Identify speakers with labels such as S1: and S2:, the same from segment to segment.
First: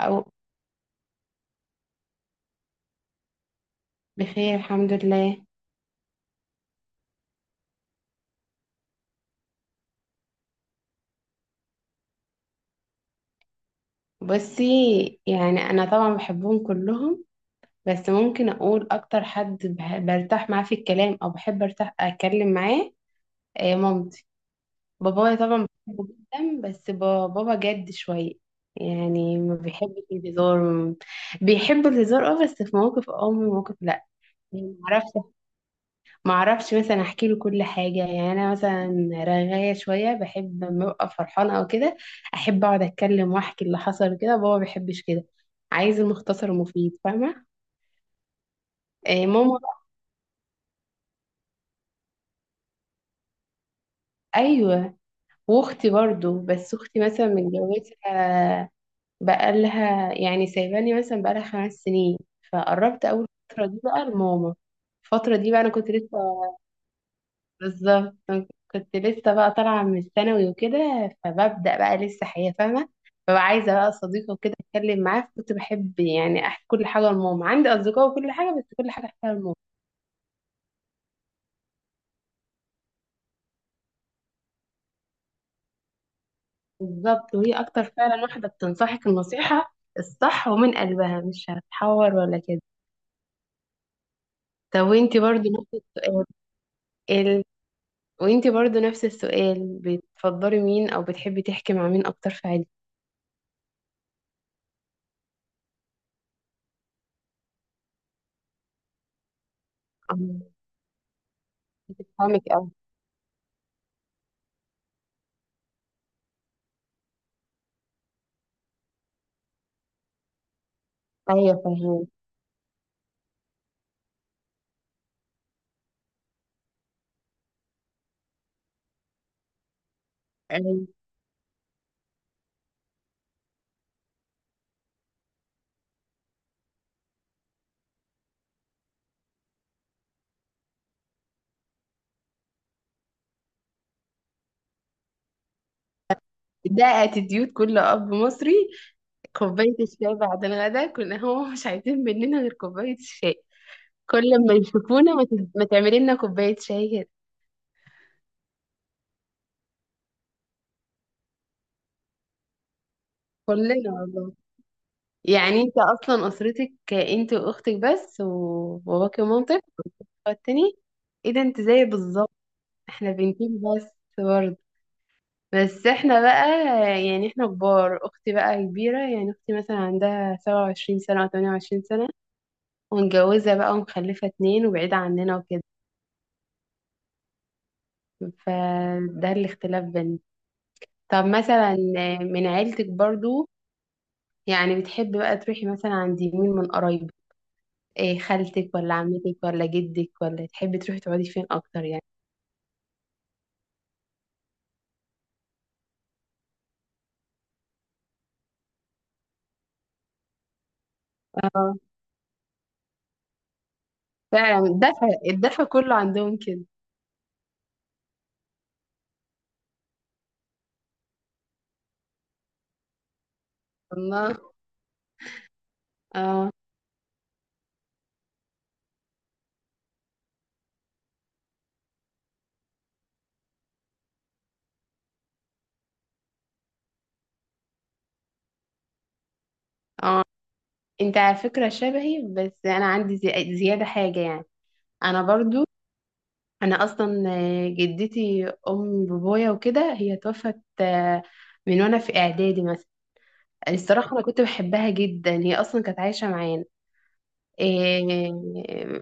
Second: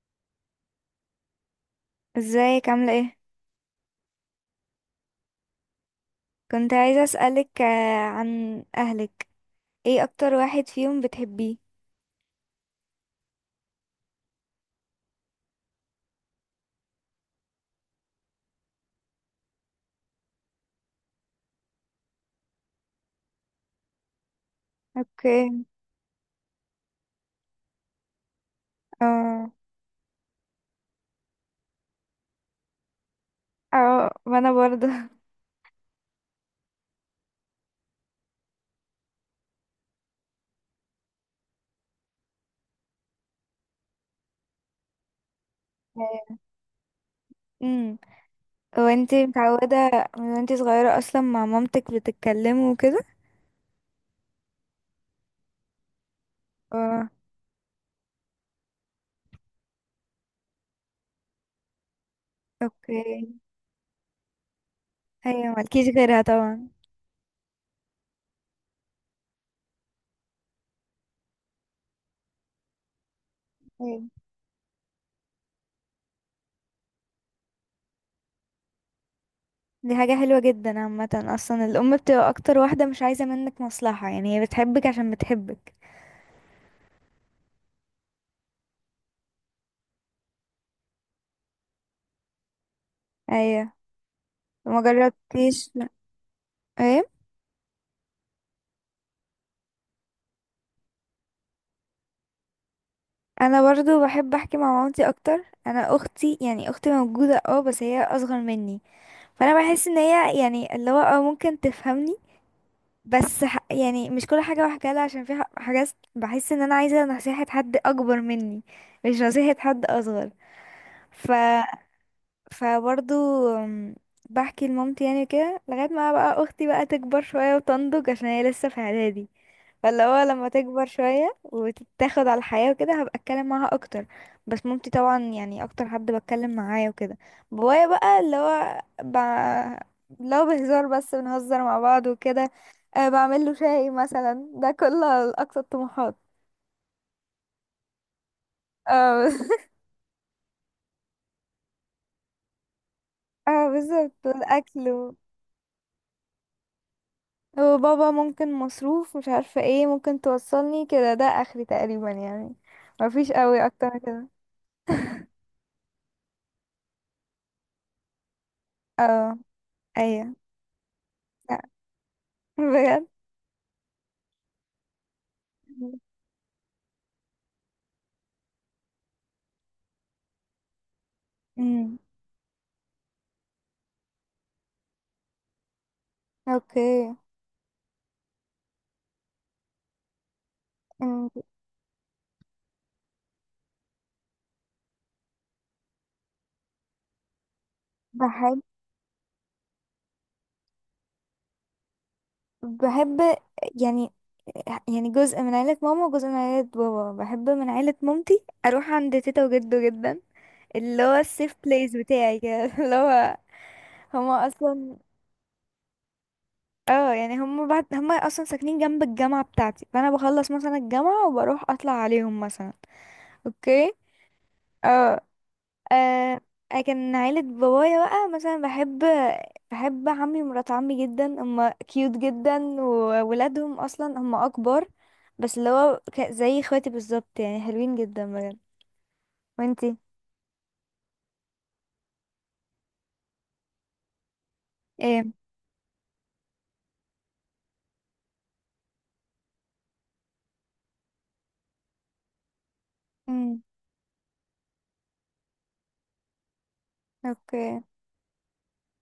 S1: أو
S2: ازيك عاملة ايه؟
S1: بخير الحمد لله.
S2: كنت عايزة اسألك عن اهلك. ايه اكتر واحد فيهم بتحبيه؟
S1: بصي، يعني أنا طبعا بحبهم كلهم، بس ممكن أقول أكتر حد برتاح معاه في الكلام، أو بحب أرتاح أتكلم معاه. مامتي. بابايا
S2: اوكي.
S1: طبعا بحبه جدا، بس بابا جد شوية. يعني
S2: اه.
S1: ما بيحبش الهزار بيحب الهزار، اه، بس في مواقف اه ومواقف لأ.
S2: اه وانا
S1: يعني
S2: برضه.
S1: معرفش، ما اعرفش مثلا احكي له كل حاجه. يعني انا مثلا رغايه شويه، بحب لما ببقى فرحانه او كده احب اقعد اتكلم واحكي اللي حصل كده. بابا ما بيحبش كده، عايز المختصر المفيد، فاهمه.
S2: امم وانتي
S1: ماما.
S2: متعودة من وانتي صغيرة اصلا مع مامتك بتتكلموا وكده؟
S1: ايوه، واختي برضو، بس اختي
S2: اه.
S1: مثلا متجوزه، بقالها يعني سايباني مثلا بقالها 5 سنين. فقربت اول
S2: اوكي.
S1: فتره دي بقى لماما. الفتره دي
S2: ايوه
S1: بقى انا
S2: مالكيش
S1: كنت لسه.
S2: غيرها طبعا.
S1: بالظبط، كنت لسه بقى طالعة من الثانوي وكده، فببدأ بقى لسه حياة فاهمة، فبقى عايزة بقى
S2: ايوه.
S1: صديقة وكده أتكلم معاه. كنت بحب يعني أحكي كل حاجة لماما، عندي أصدقاء وكل حاجة، بس كل حاجة أحكيها لماما.
S2: دي حاجة حلوة جدا، عامة اصلا الام بتبقى اكتر واحدة مش عايزة منك مصلحة، يعني هي بتحبك عشان بتحبك.
S1: بالظبط، وهي أكتر فعلا واحدة بتنصحك النصيحة الصح ومن قلبها، مش هتحور ولا كده.
S2: ايوه. ما
S1: طب وانتي برضو
S2: جربتيش.
S1: نفس السؤال؟
S2: ايه؟
S1: ال... وانتي برضو نفس السؤال، بتفضلي مين أو بتحبي تحكي مع مين أكتر في عيلتك؟
S2: انا برضو بحب احكي مع مامتي اكتر. انا اختي يعني اختي موجوده اه بس هي اصغر مني، فانا بحس ان هي
S1: أم-
S2: يعني اللي هو اه ممكن تفهمني.
S1: بتفهمك أوي.
S2: بس ح... يعني مش كل حاجه بحكيها لها عشان في ح- حاجات بحس ان انا عايزه نصيحه حد اكبر مني، مش نصيحه حد اصغر. ف
S1: أيوة،
S2: فبرضو، أم، بحكي لمامتي يعني كده لغايه ما بقى اختي بقى تكبر شويه وتنضج، عشان هي لسه في اعدادي. فاللي هو لما تكبر
S1: فاهمة،
S2: شوية وتتاخد على الحياة وكده هبقى اتكلم معاها اكتر. بس مامتي طبعا يعني اكتر حد بتكلم معاه وكده. بابايا بقى اللي هو ب... لو بهزار بس بنهزر مع بعض وكده. أه بعمل له شاي مثلا، ده كل اقصى الطموحات.
S1: ده اتيتيود كل اب مصري.
S2: اه
S1: كوباية الشاي بعد الغداء كنا هو مش عايزين مننا غير كوباية الشاي.
S2: اه بالظبط
S1: كل ما
S2: والاكل و-
S1: يشوفونا ما تعملي لنا كوباية شاي كده.
S2: وبابا ممكن مصروف مش عارفة ايه، ممكن توصلني كده، ده اخري تقريبا يعني. مفيش قوي
S1: كلنا
S2: اكتر من كده.
S1: والله. يعني انت اصلا اسرتك انت واختك بس، وباباك
S2: اه.
S1: ومامتك
S2: ايوه.
S1: والتاني. ايه ده،
S2: لأ،
S1: انت زي بالظبط.
S2: بجد.
S1: احنا بنتين بس برضه، بس احنا بقى يعني احنا كبار. اختي بقى كبيرة، يعني اختي مثلا عندها 27 سنة او تمانية وعشرين
S2: مم.
S1: سنة ومتجوزة بقى ومخلفة اتنين وبعيدة عننا وكده.
S2: اوكي.
S1: فده الاختلاف بيننا. طب
S2: أم،
S1: مثلا، من عيلتك برضو، يعني بتحبي بقى تروحي مثلا عند مين من قرايبك؟ إيه،
S2: بحب
S1: خالتك ولا عمتك ولا جدك، ولا تحبي تروحي تقعدي فين اكتر يعني؟
S2: بحب يعني يعني جزء من عيلة ماما وجزء من عيلة بابا. بحب من عيلة مامتي اروح عند تيتا وجدو جدا، اللي هو السيف
S1: اه،
S2: بليس بتاعي كده. اللي هو هما
S1: فعلا
S2: اصلا
S1: الدفع كله عندهم كده.
S2: اه يعني هما بعد، هما اصلا ساكنين جنب الجامعة بتاعتي، فانا بخلص مثلا الجامعة وبروح اطلع عليهم مثلا. اوكي.
S1: الله.
S2: اه. آه.
S1: اه.
S2: كان عيلة بابايا بقى مثلا بحب بحب عمي ومرات عمي جدا، هما كيوت جدا وولادهم اصلا هما اكبر، بس اللي هو ك- زي اخواتي بالظبط يعني حلوين جدا بجد. وانتي؟
S1: اه، انت على فكرة شبهي، بس انا عندي زيادة حاجة يعني. انا
S2: ايه.
S1: برضو، انا اصلا جدتي ام بابايا وكده هي توفت، من وانا في اعدادي مثلا.
S2: امم
S1: الصراحة أنا كنت بحبها جدا، هي أصلا كانت عايشة معانا.
S2: اوكي.
S1: إيه.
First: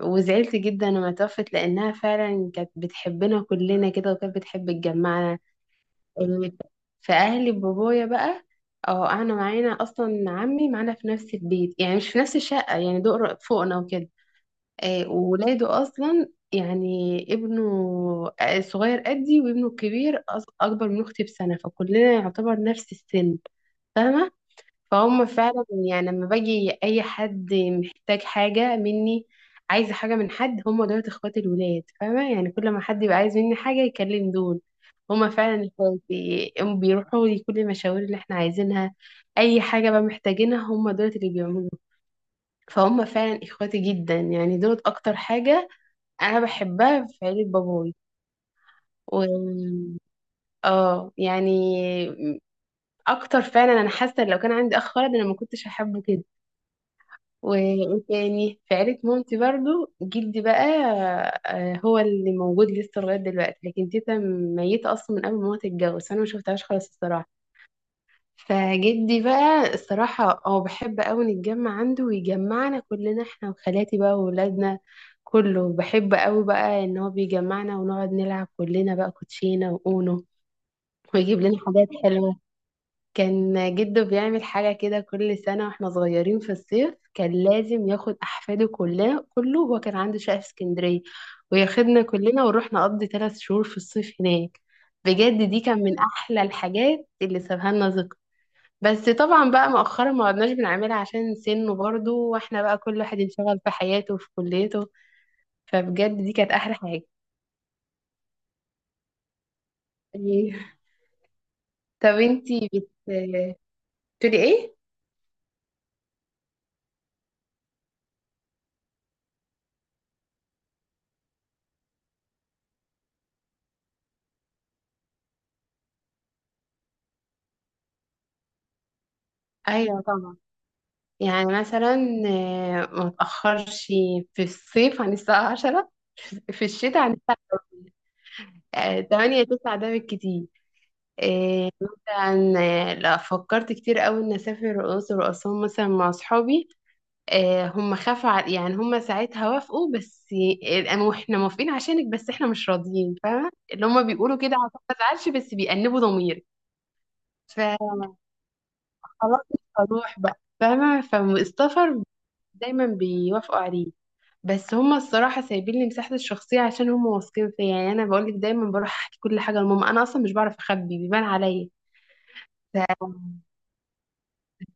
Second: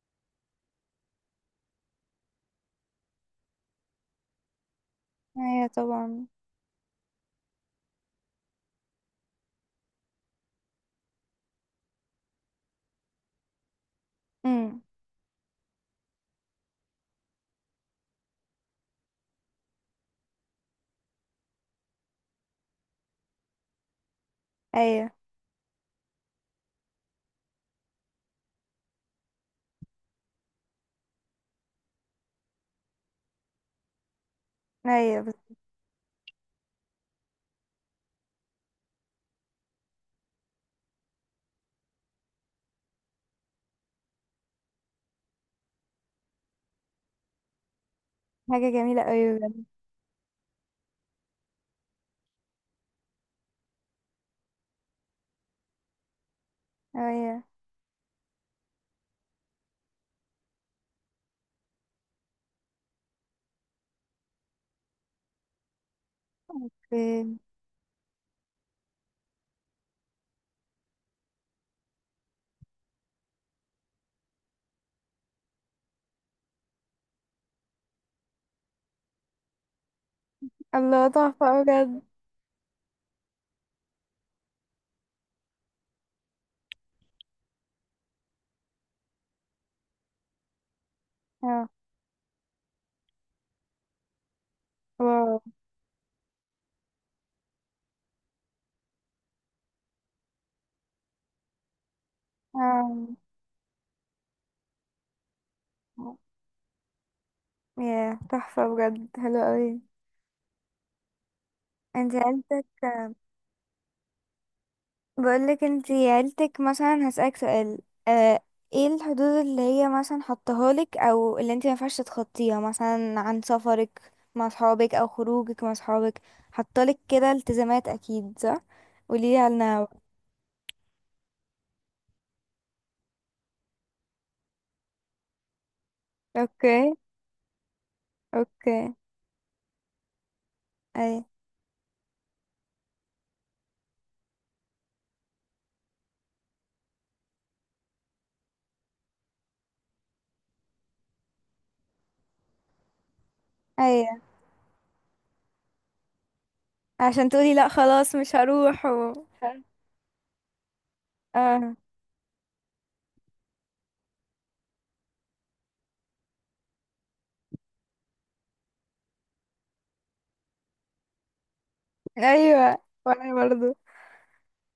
S1: وزعلت جدا لما توفت، لأنها فعلا كانت بتحبنا كلنا كده، وكانت بتحب تجمعنا.
S2: ايوه طبعا.
S1: إيه، فأهلي بابايا بقى، اه قعدنا معانا أصلا، عمي معانا في نفس البيت، يعني مش في نفس الشقة يعني دور فوقنا وكده.
S2: امم.
S1: إيه، وولاده أصلا يعني ابنه صغير قدي، وابنه الكبير أكبر من أختي بسنة، فكلنا يعتبر نفس السن، فاهمة.
S2: ايوه.
S1: فهم فعلا يعني، لما باجي اي حد محتاج حاجه مني، عايزه حاجه من حد، هم دول اخوات الولاد، فاهمه، يعني كل ما حد يبقى عايز مني حاجه يكلم دول.
S2: ايوه
S1: هم
S2: بس.
S1: فعلا اخواتي، هم بيروحوا لي كل المشاوير اللي احنا عايزينها، اي حاجه بقى محتاجينها هم دول اللي بيعملوها. فهم فعلا اخواتي جدا، يعني دول اكتر حاجه انا بحبها في عيله باباي.
S2: حاجة جميلة
S1: و...
S2: اوي بجد.
S1: اه يعني اكتر فعلا، انا حاسه إن لو كان عندي اخ ولد انا ما كنتش هحبه كده.
S2: ايوه.
S1: وتاني في عيلة مامتي برضو، جدي بقى هو اللي موجود لسه لغاية دلوقتي، لكن تيتا ميتة أصلا من قبل ما هو تتجوز، فأنا ما شفتهاش خالص الصراحة.
S2: اوكي.
S1: فجدي بقى الصراحة هو بحب أوي نتجمع عنده، ويجمعنا كلنا احنا وخالاتي بقى وولادنا. كله بحب أوي بقى إن هو بيجمعنا، ونقعد نلعب كلنا بقى كوتشينة وأونو،
S2: الله
S1: ويجيب
S2: تحفة
S1: لنا
S2: أوي
S1: حاجات
S2: بجد.
S1: حلوة. كان جده بيعمل حاجة كده كل سنة واحنا صغيرين في الصيف، كان لازم ياخد أحفاده كلها كله. هو كان عنده شقة في اسكندرية،
S2: اه.
S1: وياخدنا كلنا ونروح نقضي 3 شهور في الصيف هناك.
S2: واو.
S1: بجد، دي كان من أحلى الحاجات اللي سابها لنا ذكر. بس طبعا بقى مؤخرا ما عدناش بنعملها، عشان سنه برضه واحنا بقى كل
S2: اه.
S1: واحد انشغل في حياته وفي كليته. فبجد دي كانت أحلى حاجة.
S2: يا تحفة بجد حلوة اوي.
S1: إيه. طب
S2: انتي عيلتك،
S1: انتي بتقولي ايه؟
S2: بقولك انتي عيلتك مثلا هسألك سؤال. اه. ايه الحدود اللي هي مثلا حطها لك او اللي انتي مينفعش تخطيها، مثلا عن سفرك مع صحابك او خروجك مع صحابك؟ حطالك كده التزامات اكيد، صح؟ قوليلي عنها بقى.
S1: ايوه طبعا، يعني مثلا ما تأخرش في الصيف عن الساعة 10. في
S2: اوكي.
S1: الشتاء عن الساعة
S2: اوكي.
S1: 8 9، ده بالكتير.
S2: اي.
S1: آه، مثلا آه، لا، فكرت كتير قوي إن أسافر الأقصر وأسوان مثلا مع أصحابي. هم خافوا يعني هم ساعتها وافقوا، بس آه، إحنا موافقين عشانك بس إحنا مش راضيين، فاهمة اللي هم
S2: اي
S1: بيقولوا كده عشان ما أزعلش، بس بيأنبوا ضميري.
S2: عشان تقولي لا خلاص
S1: فخلاص
S2: مش هروح و...
S1: مش هروح بقى، فاهمة.
S2: اه.
S1: فالسفر دايما بيوافقوا عليه، بس هما الصراحة سايبين لي مساحة الشخصية عشان هما واثقين فيا، يعني أنا بقول لك دايما بروح أحكي كل حاجة لماما، أنا أصلا مش بعرف أخبي، بيبان عليا.
S2: ايوه
S1: ف-
S2: وانا برضو.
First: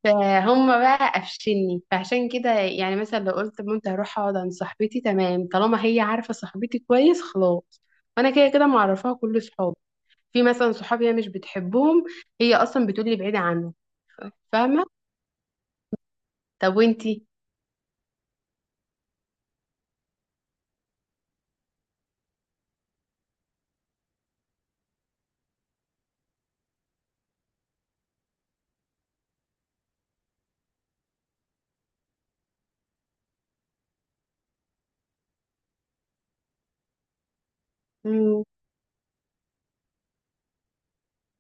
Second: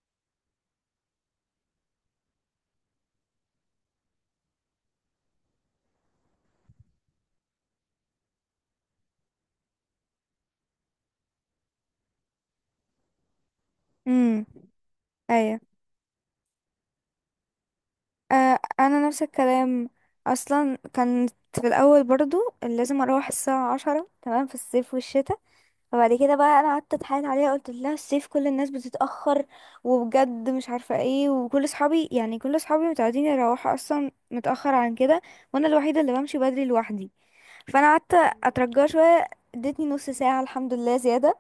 S1: فهم بقى قفشني، فعشان كده يعني مثلا لو قلت مامتي هروح أقعد عند صاحبتي تمام، طالما هي عارفة صاحبتي كويس خلاص. وأنا كده كده معرفاها كل صحابي، في مثلا صحابي هي مش بتحبهم، هي أصلا بتقولي بعيدة عنهم،
S2: امم
S1: فاهمة. طب وأنتي؟
S2: انا نفس الكلام. اصلا كانت في الاول برضو لازم اروح الساعه عشرة تمام في الصيف والشتاء. فبعد كده بقى انا قعدت اتحايل عليها، قلت لها الصيف كل الناس بتتاخر، وبجد مش عارفه ايه، وكل اصحابي يعني كل اصحابي متعودين يروحوا اصلا متاخر عن كده، وانا الوحيده اللي بمشي بدري لوحدي. فانا قعدت
S1: مم.
S2: اترجاها شويه، ادتني نص ساعه الحمد لله زياده،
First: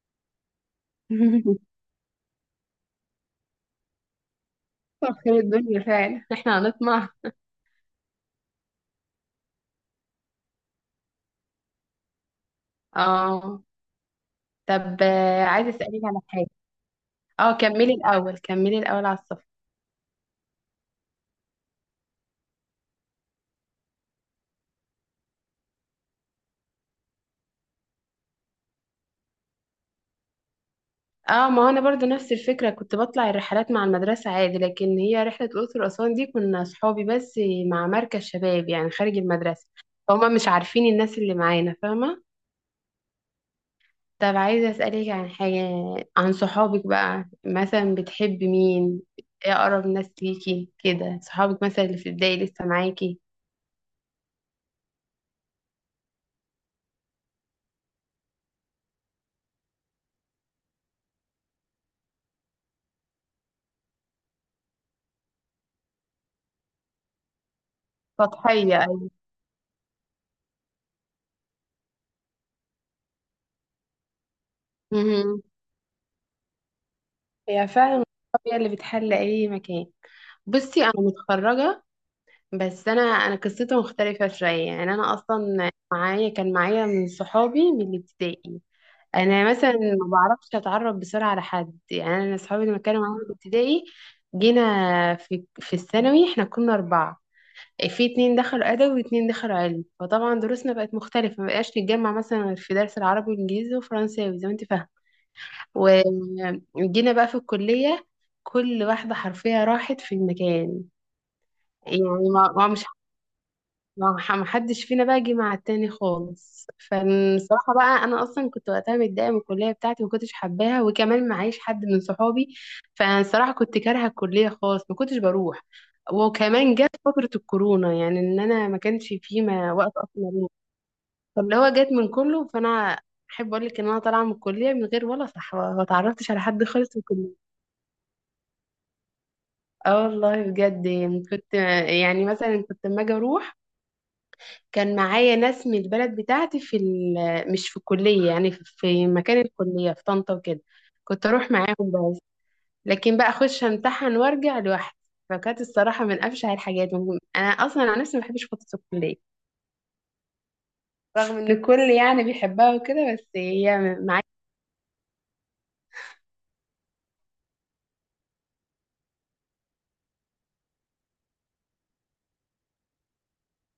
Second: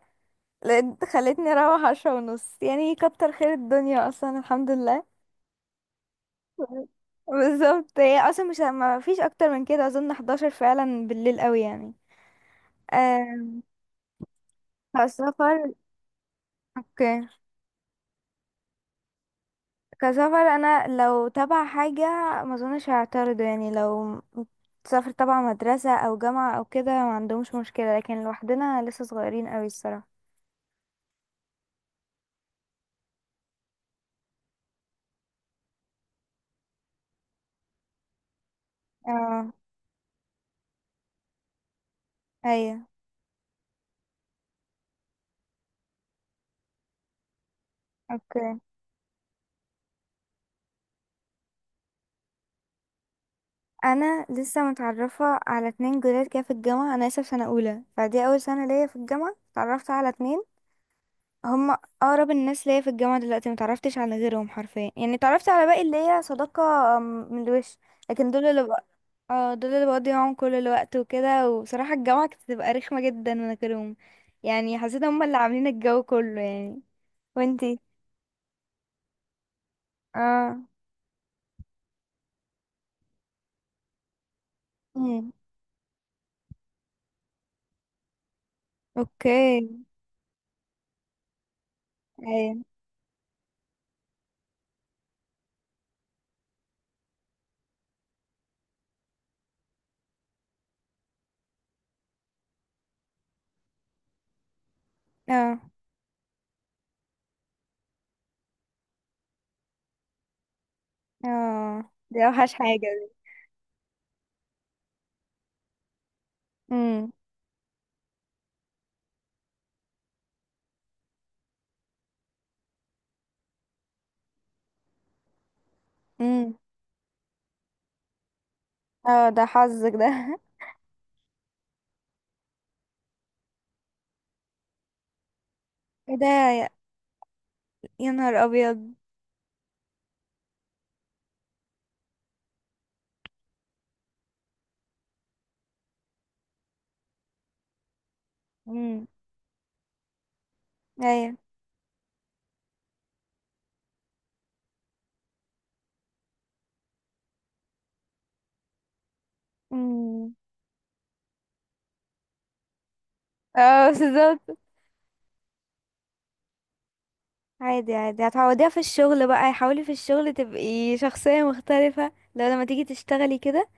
S2: لقيت خلتني اروح عشرة ونص، يعني كتر خير الدنيا اصلا الحمد
S1: طب
S2: لله.
S1: خير الدنيا فعلا، احنا هنطمع.
S2: بالظبط، هي اصلا مش ما فيش اكتر من كده اظن، 11 فعلا بالليل قوي يعني. آه.
S1: اه، طب عايزه
S2: كسفر.
S1: اسالك على حاجه.
S2: اوكي.
S1: اه، كملي الاول على السفر.
S2: كسفر انا لو تبع حاجه ما اظنش هعترض يعني، لو سافر تبع مدرسه او جامعه او كده ما عندهمش مشكله، لكن لوحدنا لسه صغيرين قوي الصراحه.
S1: اه، ما هو انا برضو نفس الفكره، كنت بطلع الرحلات مع المدرسه عادي، لكن هي رحله الاقصر واسوان دي كنا صحابي بس مع مركز شباب، يعني خارج
S2: اه.
S1: المدرسه، فهم مش عارفين الناس اللي معانا، فاهمه.
S2: ايوه.
S1: طب عايزه اسالك عن حاجه، عن صحابك بقى مثلا،
S2: اوكي.
S1: بتحبي مين؟ ايه اقرب ناس ليكي كده صحابك مثلا، اللي في البدايه لسه معاكي؟
S2: انا لسه متعرفه على اتنين جداد كده في الجامعه، انا لسه في سنه اولى فدي اول سنه ليا في الجامعه، اتعرفت على اتنين هم اقرب الناس ليا في الجامعه دلوقتي. ما تعرفتش على غيرهم حرفيا، يعني تعرفت على باقي اللي هي صداقه م- من الوش، لكن دول اللي بق...
S1: سطحيه.
S2: اه دول اللي بقضي معاهم كل الوقت وكده. وبصراحه الجامعه كانت بتبقى رخمه جدا من غيرهم، يعني حسيت هم اللي
S1: أيوة.
S2: عاملين الجو كله يعني.
S1: هي
S2: وانتي؟
S1: فعلا الطبيعة اللي بتحل أي مكان.
S2: اه.
S1: بصي، أنا متخرجة، بس أنا قصتي مختلفة شوية، يعني أنا
S2: امم
S1: أصلا معايا كان معايا من صحابي من الابتدائي. أنا مثلا
S2: اوكي.
S1: ما بعرفش أتعرف بسرعة على حد، يعني أنا
S2: ايه.
S1: صحابي اللي كانوا معايا في الابتدائي، جينا في الثانوي إحنا كنا أربعة، في اتنين دخلوا أدبي واتنين دخلوا علم، فطبعا دروسنا بقت مختلفة، مبقاش نتجمع مثلا غير في درس العربي والإنجليزي وفرنساوي زي ما أنت فاهمة.
S2: اه.
S1: وجينا بقى في الكلية، كل واحدة حرفيا راحت في مكان.
S2: اه دي
S1: يعني
S2: اوحش
S1: ما ما- مش
S2: حاجه دي.
S1: ما ما حدش فينا بقى جه مع التاني خالص،
S2: امم.
S1: فالصراحة بقى أنا أصلا كنت وقتها متضايقة من الكلية بتاعتي، ما كنتش حباها وكمان معيش حد من صحابي. فالصراحة كنت كارهة الكلية خالص، ما كنتش بروح،
S2: امم.
S1: وكمان جت فترة الكورونا، يعني إن أنا ما كانش
S2: اه
S1: فيه
S2: ده
S1: ما
S2: حظك
S1: وقت
S2: ده.
S1: أصلا أروح. فاللي هو جت من كله فأنا أحب أقول لك إن أنا طالعة من الكلية من غير ولا صحبة، ما
S2: ايه ده
S1: تعرفتش على حد
S2: يا،
S1: خالص في الكلية.
S2: يا نهار ابيض.
S1: اه والله بجد، يعني كنت، يعني مثلا كنت لما اجي اروح، كان معايا ناس من البلد بتاعتي في مش في الكلية، يعني في
S2: امم
S1: في مكان الكلية في طنطا وكده، كنت
S2: ايوه.
S1: اروح معاهم. بس لكن بقى اخش امتحن وارجع لوحدي، فكانت الصراحة من افشع الحاجات انا اصلا عن نفسي ما بحبش فترة الكلية،
S2: امم
S1: رغم ان الكل يعني بيحبها وكده بس هي
S2: اه
S1: معايا.
S2: بالظبط. عادي عادي هتعوضيها في الشغل بقى. حاولي في الشغل تبقي شخصية مختلفة، لو لما تيجي تشتغلي كده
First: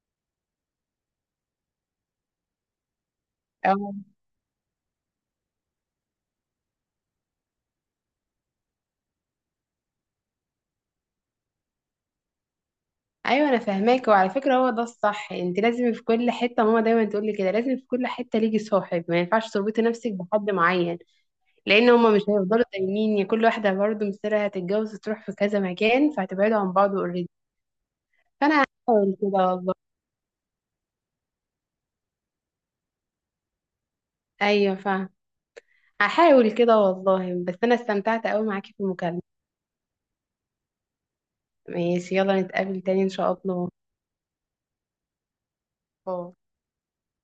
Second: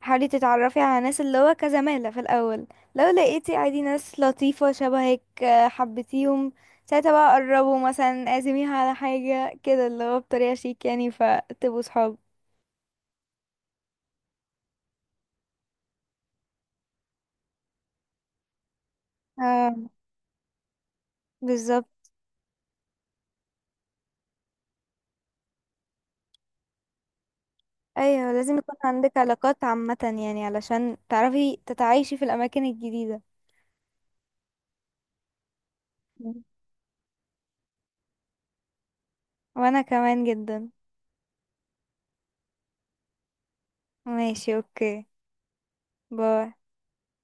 S2: حاولي تتعرفي على ناس اللي هو كزمالة في الأول، لو لقيتي عادي
S1: اه،
S2: ناس لطيفة شبهك حبيتيهم، ساعتها بقى قربوا مثلا اعزميها على حاجة كده اللي هو بطريقة شيك، يعني فتبقوا صحاب.
S1: ايوه انا فاهماك، وعلى فكره هو ده الصح، انت لازم في كل حته، ماما دايما تقول لي كده لازم في كل حته ليكي صاحب، ما ينفعش تربطي
S2: اه
S1: نفسك بحد معين،
S2: بالظبط.
S1: لان هما مش هيفضلوا دايمين، يا كل واحده برضه مصيرها هتتجوز وتروح في كذا مكان فهتبعدوا عن بعض اوريدي.
S2: ايوه لازم
S1: فانا
S2: يكون عندك
S1: هحاول كده
S2: علاقات
S1: والله،
S2: عامة، يعني علشان تعرفي تتعايشي في الأماكن الجديدة.
S1: ايوه فاهم،
S2: مم.
S1: هحاول كده والله. بس انا استمتعت قوي معاكي في المكالمه.
S2: وأنا كمان جدا.
S1: ماشي، يلا نتقابل تاني ان شاء الله.
S2: ماشي اوكي.
S1: باي.
S2: باي